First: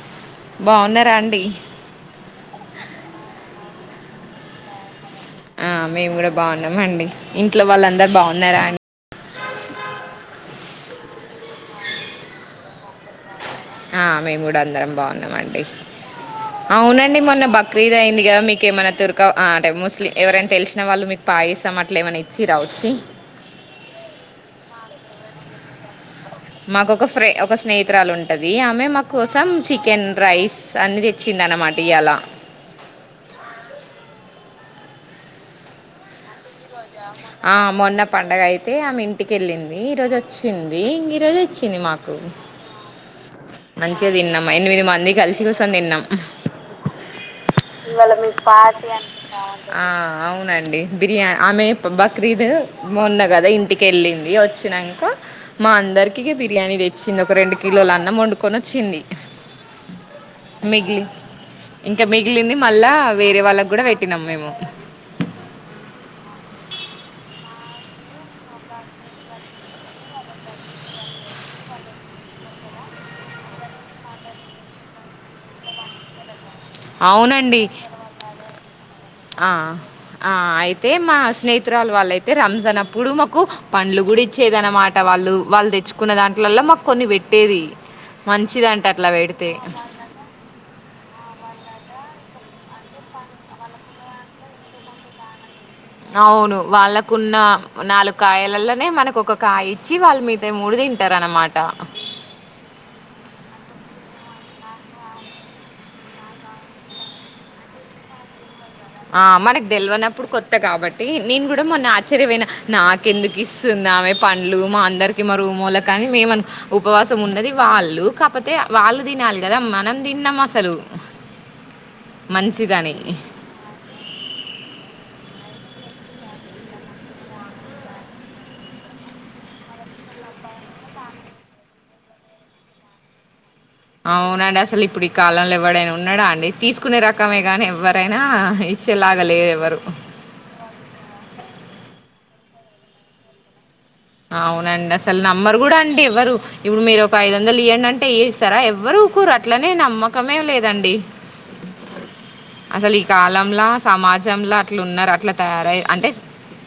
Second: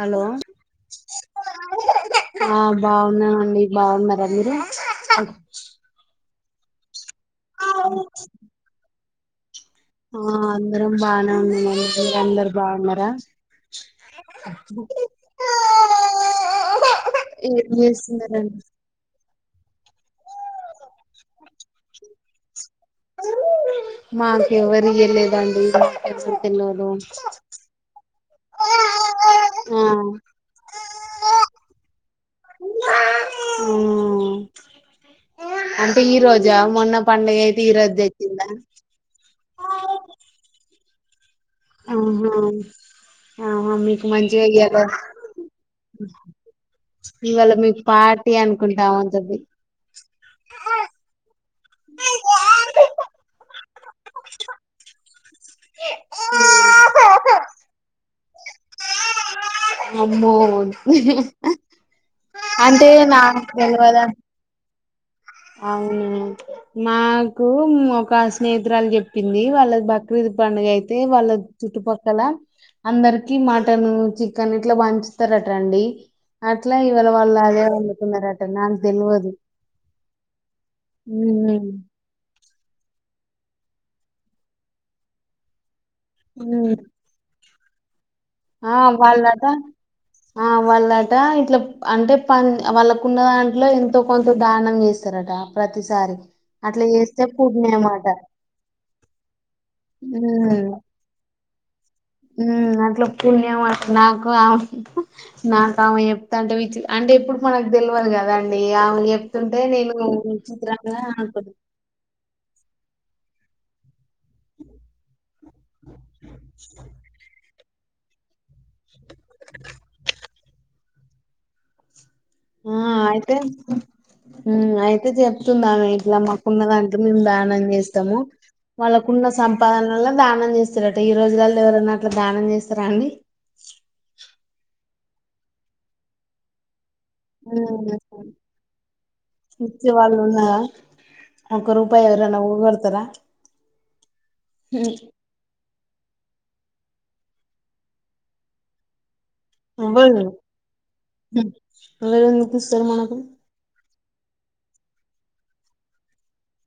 Hello బాగున్నారా అండి ఆ బాగునా అండి బాగున్నారా మీరు ఆ ఆమే కూడా బాగున్నామండి ఇంట్లో వాళ్ళ అందరు బాగున్నారా అండి ఆ అందరం బానే ఉంది మరి మీరందరూ బాగున్నారా ఆ మేము కూడా అందరం బాగున్నామండి అవునండి మొన్న ఏం బక్రీద్ అయింది కదా చేస్తున్నారండి మీకేమన్నా తుర్క అంటే ముస్లిం ఎవరైనా తెలుసు వాళ్ళు మీకు పాయసం అట్లే ఏమన ఇచ్చిరా వచ్చి ఇయలేదండీ మాకు ఒక ఫ్రీ ఒక స్నేహితురాలు ఉ అది అమె మా కోసం ఆ చికెన్ రైస్ సన్ని తెచ్చింది అన్నమాట ఇ్యలా మ్మ్ అంటే ఈ రోజు మొన్న పండుగ ఆ అయితే ఈ మొన్న పండుగ తెచ్చిందా అయితే ఆమె ఇంటికి వెళ్ళింది ఈ రోజు వచ్చింది [unintelligible] చ్చింది మాకు ఆహా ఆహా మీకు మంచిగా తిన్నాం ఇయ్యాల ఎనిమిది మంది కలిసి కూసోనితిన్నాం ఇవాళ మీకు ఇవ్వాలా పార్టీ మీకు అనుకుంటా పార్టీ ఉంటది అనుకుంటా మా అందరికికి బిర్యానీ తెచ్చింది ఒక రెండు కిలోలు అన్నం వండుకొని కొనొచ్చింది అమ్మో ఇంకా మిగిలింది అంటే మళ్ళా వేరే నాకు వాళ్ళకి కూడా తెలవద పెట్టినాం మేము అవును మా ఓం ఒక స్నేహితురాలు చెప్పింది వాళ్ళ బక్రీద్ పండుగ అయితే వాళ్ళ చుట్టుపక్కల అందరికి మటన్ చి కానీ ఇట్లా పంచితరట అండి అట్లా ఇవాళ వాళ్ళు అవునండి అదే వండుకున్నారట నాకు తెల్వదు ఆ ఆ అయితే మా ఉమ్ స్నేహితురాలు వాళ్ళయితే రంజాన్ అప్పుడు మ కు పండ్లు కూడా ఇచ్చేది అన్నమాట వాళ్ళు వాళ్ళు తెచ్ కున్న దాంట్ల్లో ఉమ్ మాకు కొన్ని పెట్ ఏది? ఆ వాళ్ళలాట ఆ వాళ్లాట ఇట్ల అంటే పని వాళ్ళకు ఉన్న దాంట్లో ఎంతో కొంత దానం చేస్తారట ప్రతిసారి అవును అట్లా చేస్తే వాళ్ళకున్న పుణ్యమట నాలుగు కాయలలోనే మనకు ఒక కాయ ఇచ్చి వాళ్ళ మీతా ఉమ్ మూడు తింటారు అన్నమాట. పుణ్యమా నాకు ఆమ్ నాకు ఆమె చెప్తంటే వి అంటే ఎప్పుడు మనకు తెల్వదు కదా ఆ మనకు తెల్వనప్పుడు కొత్త విచిత్రంగా కాబట్టి నేను అనుకున్నా కూడా మొన్న ఆశ్చర్యపోయిన నాకెందుకు సున్నామే పండ్లు మా అందరికి మా రూమోలకి కానీ మేము ఉపవాసం ఉన్నది వాళ్ళు కాకపోతే వాళ్ళు తినాలి కదా మనం తిన్నమా హలో ఆ మంచిదని అయితే అయితే చెప్తుందామ ఇట్లా మాకున్న దాక మేము దానం చేస్తాము వాళ్ళకున్న సంపాదనల్లో దానం చేస్తారట ఈ రోజులలో ఎవరైనా అట్లా దానం చేస్తారా అండి అవునండి అసలు ఇప్పుడు ఈ కాలంలో ఎవ్వడైనా ఉన్నాడా అండి తీసుకు తీసుకునే రకమే గానీ ఉమ్, ఎవ్వరైనా ఇచ్చేలాగ లేరు ఎవరు ఇచ్చే వాళ్ళు ఉన్నారా ఒక [unintelligible] అవునండి అసలు నమ్మరు కూడా అండి ఎవ్వరు ఇప్పుడు మీరు ఒక ఐదు వందలు ఇవ్వండి అంటే ఇ ఇస్తారా ఎవరు అట్లనే ఎవ్వరు నమ్మకమే లేదండి ఎవరెందుకు ఇస్తారు అసలు ఈ మనకు కాలంలా సమాజంలో అట్లు ఉన్నారు అట్లా తయారయ అంటే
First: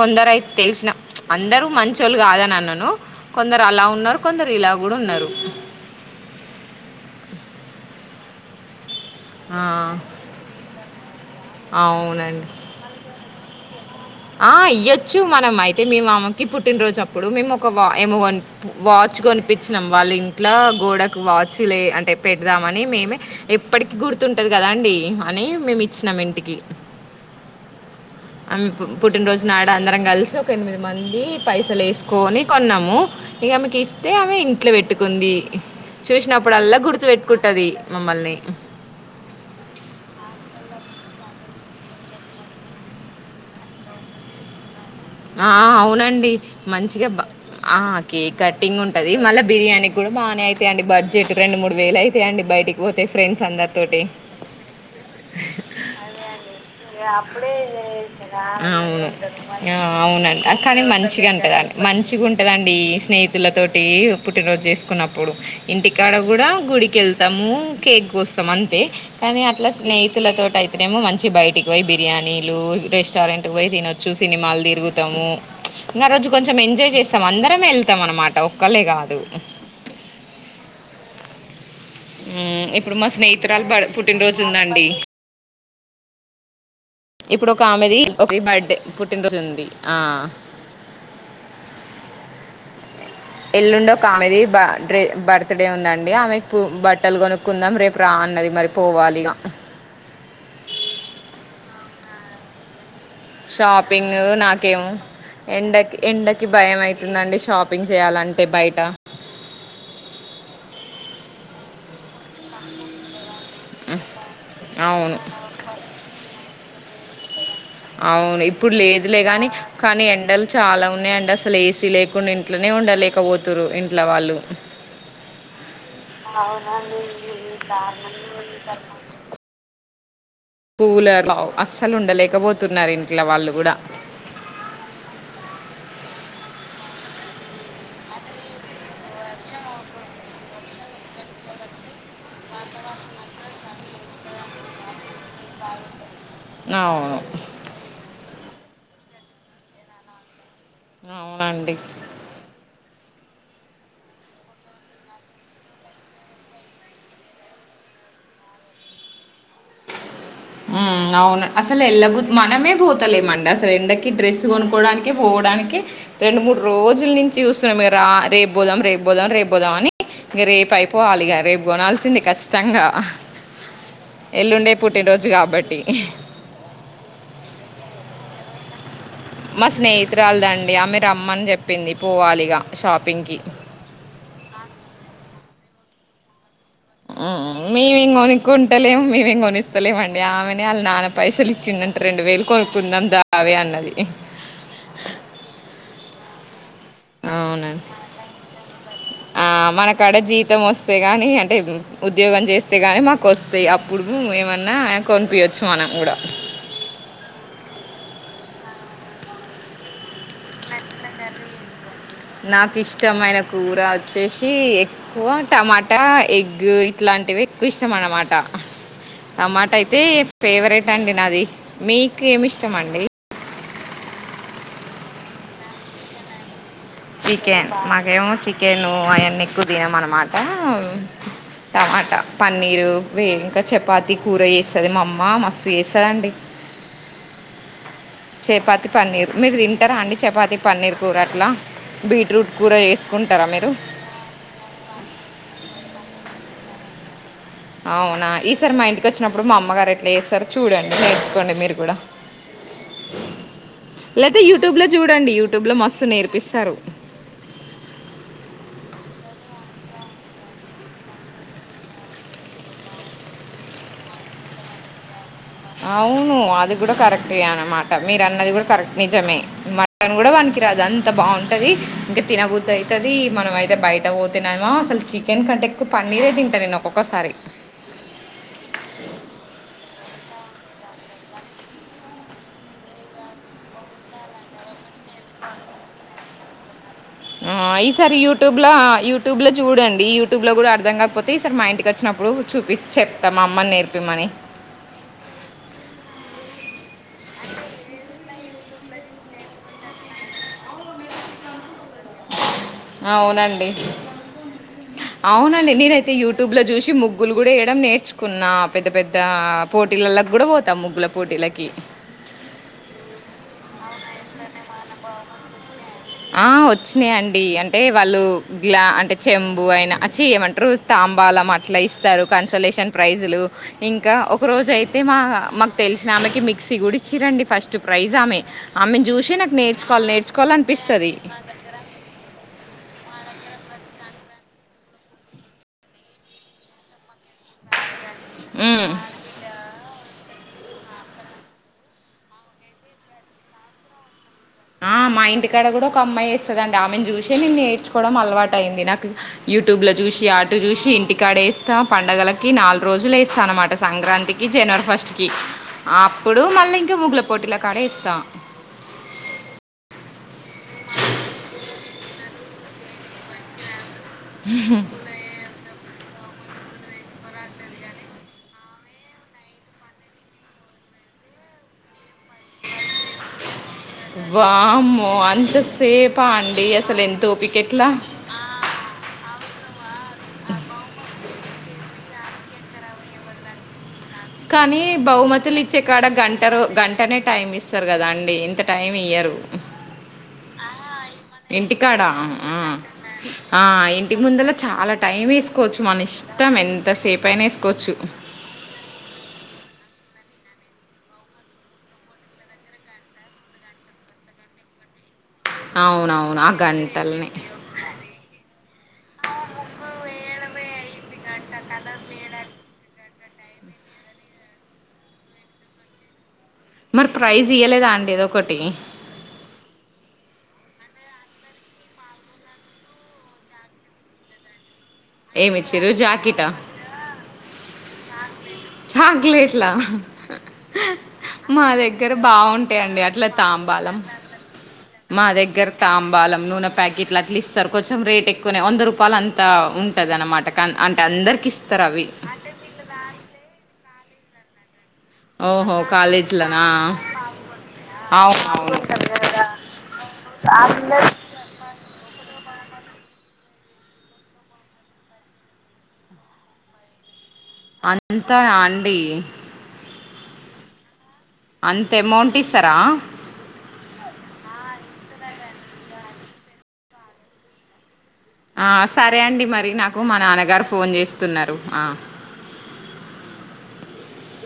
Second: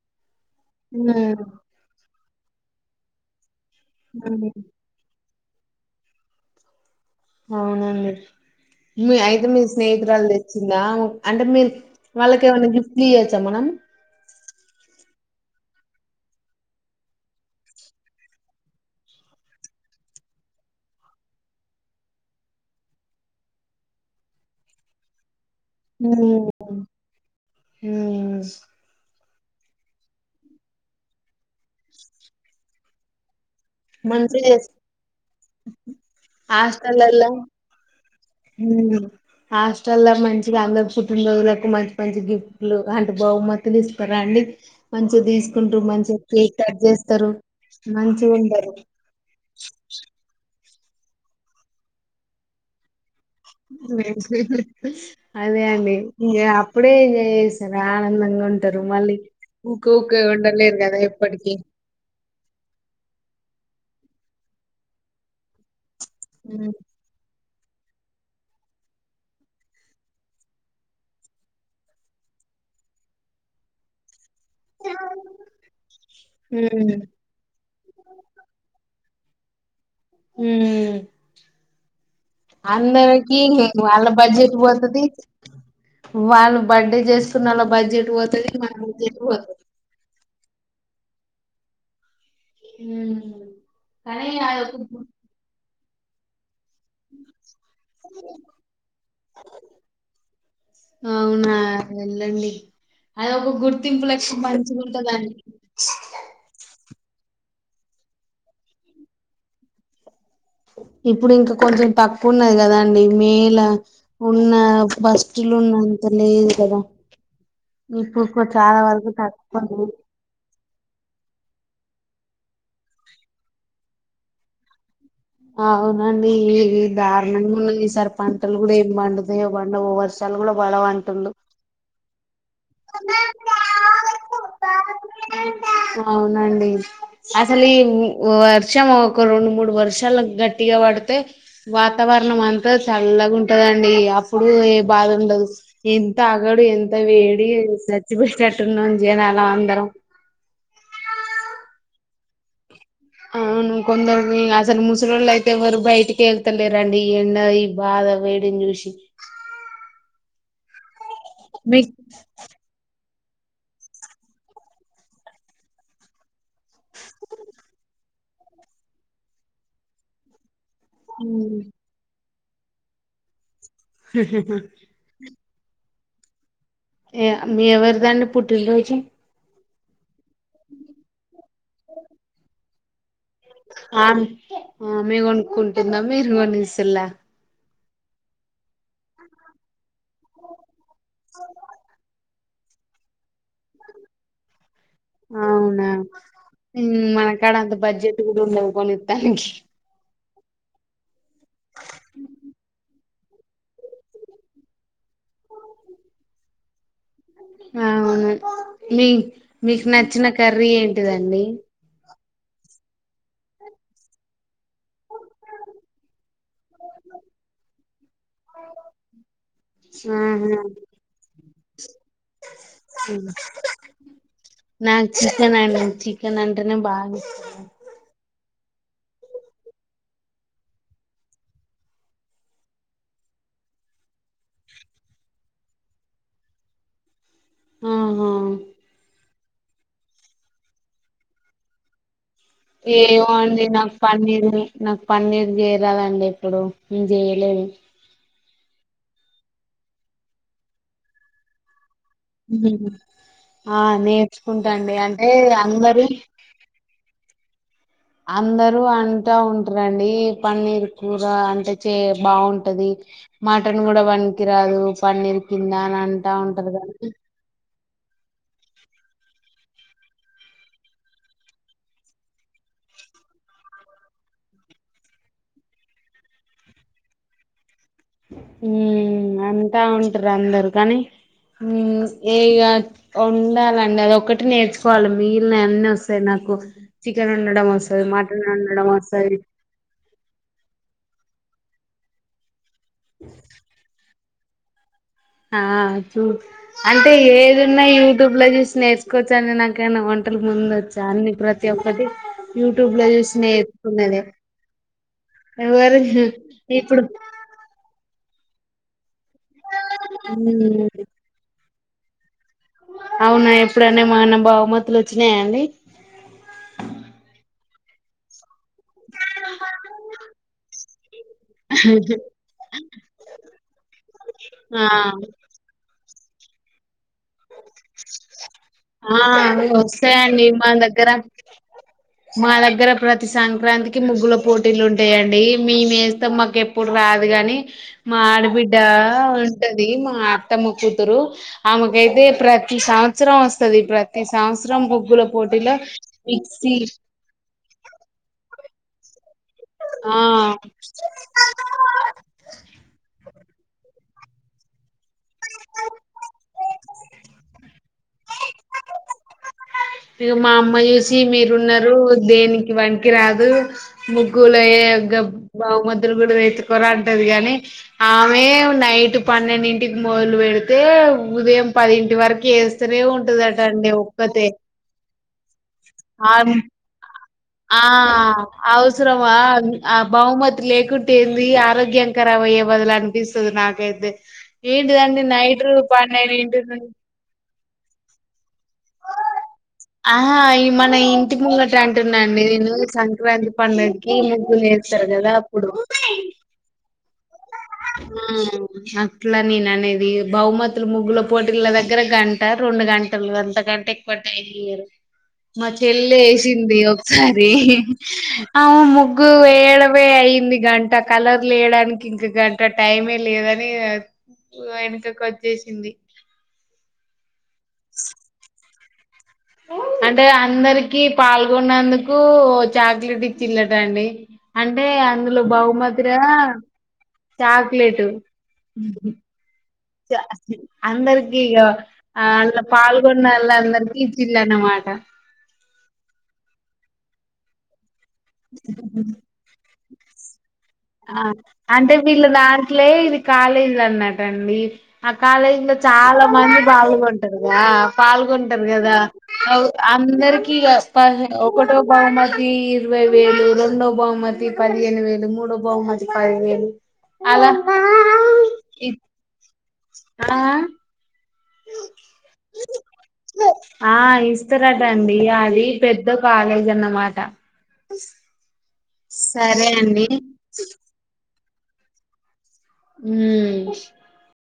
కొందరైతే తెలిసిన ఉమ్, అందరూ మంచి కాదని అన్నను కొంద అలా ఉన్నారు ఉమ్, కొందరు ఇలా కూడా ఉన్నారు. అవునండి మీ అయితే ఆ మీ స్నేహితురాలు తెచ్చిందా అంటే మీరు వాళ్ళకి అవునండి. ఏమైనా గిఫ్ట్లు ఇయొచ్చా మనం? ఆ ఇయ్యొచ్చు మనం అయితే మ మామకి పుట్టినరోజు అప్పుడు మేము ఒక ఏమో వాచ్ కొనిపించినాం వాళ్ళ ఇంట్లో గోడకు వాచ్ లే అంటే పెడదామని మేమే ఎప్పటికి గుర్తుంటది కదండి అని మేము ఇచ్చినాం ఉమ్, ఇంటికి ఉమ్, ఆ పుట్టినరోజు నాడు అందరం కలిసి ఒక ఎనిమిది మంది పైసలు వేసుకొని కొన్నాము ఇక ఆమెకి ఇస్తే ఆమె మంచిగా చేస్ ఇంట్లో పెట్టుకుంది చూసినప్పుడల్లా గుర్తు పెట్టుకుంటది హ అస్టల్ మంచి ఫం కుుటుంబోజులకు మంచి మంచి గిఫ్ట్లు అంటే బహుమతులు ఇస్తారుండి ఆ అవునండి మంచిగా చేస్తారు ఆ మంచిగా కేక్ ఉండరు కటింగ్ ఉంటది మళ్ళా బిర్యానీ కూడా బాగానే అవు అ అడి బడ్జెట్ రెండు మూడు వేల అయితయి అం బటికి పోతే ఫ్రెండ్స్ అందరితోటి అదే అండి ఇంకా అప్పుడే ఏంజాయ్ చేస్తారు ఆనందంగా ఉంటారు అవును మళ్ళీ ఆ ఊకే ఊకే అవునండి ఉండలేరు కానీ కదా ఎప్పటికి మంచిగాంటద మంచిగా ఉంటదండి స్నేహి పల తటి పుట్టిరోజు చేసుకున్నప్పుడు ఇంటికి ఇక్కడ కూడా ఉమ్ గుడికి వెళ్తాము కేక్ కోస్తాం అంతే కానీ అట్లా స్నేహితుల త అయితేనేమో మంచి బయటికి పోయి బిర్యానీలు రెస్టారెంట్ కు పోయి తినొచ్చు సినిమాలు తిరుగుతాము ఇంకా రోజు కొంచెం ఉమ్ ఎంజాయ్ చేస్తాం అందరమే వెళ్తాం అనమాట ఒక్కళ్ళ కాదు హ ఉమ్, ఇప్పుడు మా అందరికి స్నేహితురాలు బ- వాళ్ళ పుట్టినరోజు బడ్జెట్ ఉందండి పోతుది వాన్ ఇప్పుడు ఒక ఆమెది ఒక బర్డ్ మన బడ్జెట్ పుట్టినరోజు పోతది ఉంది ఆ ఉమ్ ఎల్లుండో కానీ కామెది బే అదొక బర్త్ డే ఉందండి అంట అమె బట్టలు కొనుక్కుందాం రేపు రా అన్నది మరి పోవాలిగా వెల్లండి షాపింగ్ నాకేమో మంచిగుంటదండి ఎండకి ఎండకి భయం అయి తుందండి షాపింగ్ చేయాలంటే బయట ఇప్పుడు ఇంకా కొంచెం తక్కువన్నది కదా అండి మే ఇలా ఉన్న అవును బస్లు ఉన్న అంత లేదు కదా అవును కొ- ఇప్పుడు చాలా వరకు లేదులే గాని తక్కువ ఉంది. కానీ ఎండలు చాలా ఉన్నా అండ్ అసలు వేసి లేకుండా ఇంట్లోనే ఉండలేకపోతురు ఇంట్లో వాళ్ళు అవునండి దారుణంగా ఉన్న ఈసారి పంటలు కూడా ఏం పండుత బంండవు కూలర్ అస్సలు ఉండలేకపోతే అవునండి అసలు ఈ వర్షం ఒక రెండు మూడు వర్షాలు గట్టిగా పడితే వాతావరణం అంతా చల్లగా ఉంటదండి అప్పుడు ఏ బాధ ఉండదు ఏం తగడు ఎంత వే అవును చచ్చిపోయేటట్టున్నాం జనాలో అందరం అవునండి అవును కొందరు మీ అస్సలు ముసలోళ్ళయితే ఎవరు బయటికి ఎళ్తలేరండి ఈ ఎండ ఈ బాగా వేడిని చూసి ఉ అవును అస్సలు మీకు ఎల్ల బు మనమే పో త లేమండి అసలు ఎండకి డ్రెస్ కొనుకోవడానికి పోవడానికి రెండు మూడు రోజులు నుంచి చూస్తున్నాం రేపు పోదాం రేపు పోదాం రేపు పోదాం అని ఇంగ రేపు పోవాలిగా రేపు కొనాల్సింది కచ్చి తంగా హు హు హు రోజు కాబట్టి ఏ మీ ఎవరిదండి పుట్టినరోజు మా స్నేహితురాలుదండి ఆమే రమ్మని చెప్ పింది పోవాలిగా ఆమ్ మీ కొనుక్కుంటుందా మీరు కొనిస్ ఇల్ల హ్మ్. మేమేం కొనుక్కుంటలేం మేమేం కొనిస్తలేమండి ఆమెనే వాళ్ళ నాన్న పైసలు ఇచ్చిందంటే రెండు వేలు కొనుక్కుందాం దావే అన్నది అవునా ఉ మన కాడ అంత అవునండి. బడ్జెట్ కూడా ఉండదు కొనిత్తడానికి తమస్తేగానీ అంటే ఉద్యోగం చేస్తే గాని మాకు వస్తాయి అప్పుడు ఏమన్నా కొనిపియచ్చు మనం కూడా అవును మీ మీకు నచ్చిన కర్రీ ఏంటిదండి నాకిష్టమైన కూర వచ్చేసి సి ఎక్కువ టమాటా ఎగ్ ఇట్లాంటివి ఎక్కువ ఇష్టం అన్నమాట టమాటా అయితే ఆహా ఫేవరెట్ అండి నాది మీకి ఏం ఇష్టమండి నాకి చికన్ అన్ చికన్ అన్ చికెన్ నాకేమో చిక్ కే నువ్వు అవన్నీ ఎక్కువ తినమ అన్నమాట టమాటా పన్నీరు వే ఇంకా చపాతి కూర చేస్తది మా అమ్మ మస్తు చేస్తదండి ఆహా చెపాతి పన్నీరు మీరు తింటారా అండి చపాతి పన్నీర్ కూర అట్ల బీట్రూట్ కూర ఏమో చేసుకుంటారా అండి మీరు నాకు పన్నీర్ నాకు పన్నీర్ చే రాదండి ఇప్పుడు మేము చెయ్యం ఆవునా ఇస్ తర్ మా ఇంటికి వచ్చినప్పుడు మా అమ్మగారు ఎట్లా వేస్తారు చూడండి నేర్చుకోండి మీరు కూడా ఉ ఆ లేకపోతే యూట్యూబ్లో నేర్చుకుంటాండి అంటే చూడండి యూట్యూబ్లో మస్తు అందరు నేర్పిస్తారు అందరూ అంటా ఉంటారంండి పన్నీర్ కూర అంటే చే బాగుంటది మటన్ కూడా వనికిరాదు పన్నీర్ కింద అని అంటా అవును ఉంటారు అది కూడా కానీ కరెక్ట్ అనమాట మీరు అన్నది కూడా కరెక్ట్ నిజమే మటన్ కూడా వనికి రాదు అంత బాగుంటది ఇంకా తినబుద్దు అయితది మనం అయితే బయట పో తన్నామా అసలు చికెన్ కంటే ఎక్కువ పన్నీర్ అయి తింటాను నేను ఒక్కొక్కసారి ఉ అంతా ఉం అందరు కానీ ఏ ఇగ ఉండాలండి అది ఒకటి నేర్చు ఫళ మీ ఇ ఎ వస్త నా ఓ ఆ ఈసారి యూట్యూబ్ లో వస్తది యూట్యూబ్ లో చూడండి యూట్యూబ్ లో కూడా అర్థం కాకపో ఈ సార్ మా ఇంటికి వచ్చినప్పుడు చూపిస్త చెప్తాం అమ్మని నేర్పిమని ఆ చూ అంటే ఏదిన్నా యూట్యూబ్ లో చూసి నేర్చుకోవచ్చు అని నాకైనా వంటలు ముందు వచ్చా అన్ని ప్ర అవునండి నేర్చుకున్నదే అవునండి ఎవరు నేనైతే యూట్యూబ్ లో చూసి ఇప్పుడు ముగ్గులు కూడా వయ్యడం నేర్చుకు కున్నా పెద్ద పెద్ పోటీలలోకి కూడా పోతాం మ్మ్ ముగ్గుల పోటీలకి అవునా ఎప్పుడన ఏమన్నా బహుమతులు వచ్చినాయిండి ఆ వచ్చినాయిండి అంటే వాళ్ళు గ్లా అంటే చెంబు అయిన చె యమంటారు తా మ్ బళా అట్లా ఇస్తారు కన్సల్ేషన్ ప్రైజ్లు ఇంకా ఒక రోజు ఆ అయితే మా మాకు తెలుసు ఆమెకి మిక్సీ కూడ చ్చరండి ఫస్ట్ ప్రైజ్ ఆమె ఆమ్మెను ఆ చూసే నాకు నేర్చుకోవా వస్తాయండి నేర్చుకోవాలి మా దగ్గర మా దగ్గర ప్రతి సంక్రాంతికి ముగ్గుల పోటీలు ఉంటాయండి మేము వేస్తాం మాకు ఎప్పుడు రాదు గాని మా ఆడబిడ్డ హ్మ్. ఉంటది మా అత్తమ్మ కూతురు ఆమె అయితే ప్రతి సంవత్సరం వస్తుంది ప్రతి సంవత్సరం ఆ మా ముగ్గుల ఇంటి కడ పోటీలో కూడా ఒక మిక్సీ అమ్మాయిేస్తదండి ఆమెను చూసి నేను నేర్చుకోవడం అలవాట్ టైంది నాక్ యూట్యూబ్ లో చూసి ఆ ఆటు చూసి ఇంటికాడేస్తాం పండగలకి నాలుగు రోజులు వేస్తాం అన్నమాట సంక్రాంతి కి జనవరి ఫస్ట్ కి అప్పుడు మళ్ళీ ఇంకా ముగ్ల పోటీల కాడే ఎస్తా మా అమ్మా చూసి మీరు ఉన్నారు దేనికి పనికి రాదు ముగ్గులయక బహతులు గూడ తెచ్ ర అంటది కాగాని ఆమె నైట్ పన్నెండింటికి మొదలు పెడితే ఉదయం పది ఇటి వరకు వేస్తూనే ఉంటదట అండి ఒక్కతే అంత సేపా ఆ అండి అసలు ఎంత ఓపిక ఆ ఎట్లా అవసరమా ఆ బహుమతి లేకుంటేంది ఆరోగ్యం క వయ్య బదులు అనిపిచస్తుదు నాకు అయితే కానీ బహుమతులు ఇచ్చే కాడ గంట పన్నెండింటి నుంచి గంటనే టైం ఇస్తారు కదా అండి ఇంత టైం ఇయ్యరు ఆ మన ఇంటి ముంగట ఇంటికాడ అంటున్నాండి ఆ, నేను సంక్రాంతి ఆ, పడుగకి ఇంటి ముందర ముగ్గు చాలా లేస్తారు టైం కదా అప్పుడు పైన ఏసుకోవచ్చు ఆ అట్లా నేను అనేది బహుమతులు ముగ్గుల పోటీల దగ్గర గంట రెండు గంటలు అంత కంటే ఎక్కువ టైం ఇయ్యరు మా చెల్లి అవునవును ఆ వేసింది గంటలనే ఒకసారి ఆమ ముగ్గు వేడవే అయింది గంట కలర్లు వయడానికి ఇంక టైమే లేదని వెనకకి వచ్చేసింది మరి ప ట్రై చేయలేదా అండి ఏదో ఒకటి అంటే అందరికి పాల్గొన్నందుకు చాక్లెట్ ఇచ్చిలట అండి అంటే అంటే అందులో ఏమి బహుమతిగా చా చాక్లెట్ల అందరికి ఇగ మా దగ్గర అలా బాగుంటాయిండి అట్లా తాంబాలం పాల్గొన్నోళ్ళందరికి ఇచ్చిల్లన్నమాట మా దగ్గర తాంబాలం నూనె పకెట్లా అట్లీ సకో రేట్ ఎక్కువ వంద రూపాయలుంతా ఉ కాదనమాట అంటే వీలు నా అట్లే ఇది కాలేజీ అన్నటండి ఆ కాలేజీ లో ఓహో చాలా మంది కాలేజీలనా పాల్గొంటారుగాద పాల్గొంటారు అవునవును కదా అందరికి ఒకటో బ ఇరవై వేలు రెండో బహుమతి పదిహేను వేలు మూడో బహుమతి బహుమతి పెయిల్మిన్ అంతాత ఆన్డి ఆహ అంత అమౌంట్ ఇస్తారా ఆ ఇస్తారదండి ఆది పెద్ద పాలైదన్నమాట ఆ సరే అండి మరి నాకు మా నాన్నగారు ఫోన్ చేస్తున్నారు ఆ ఉమ్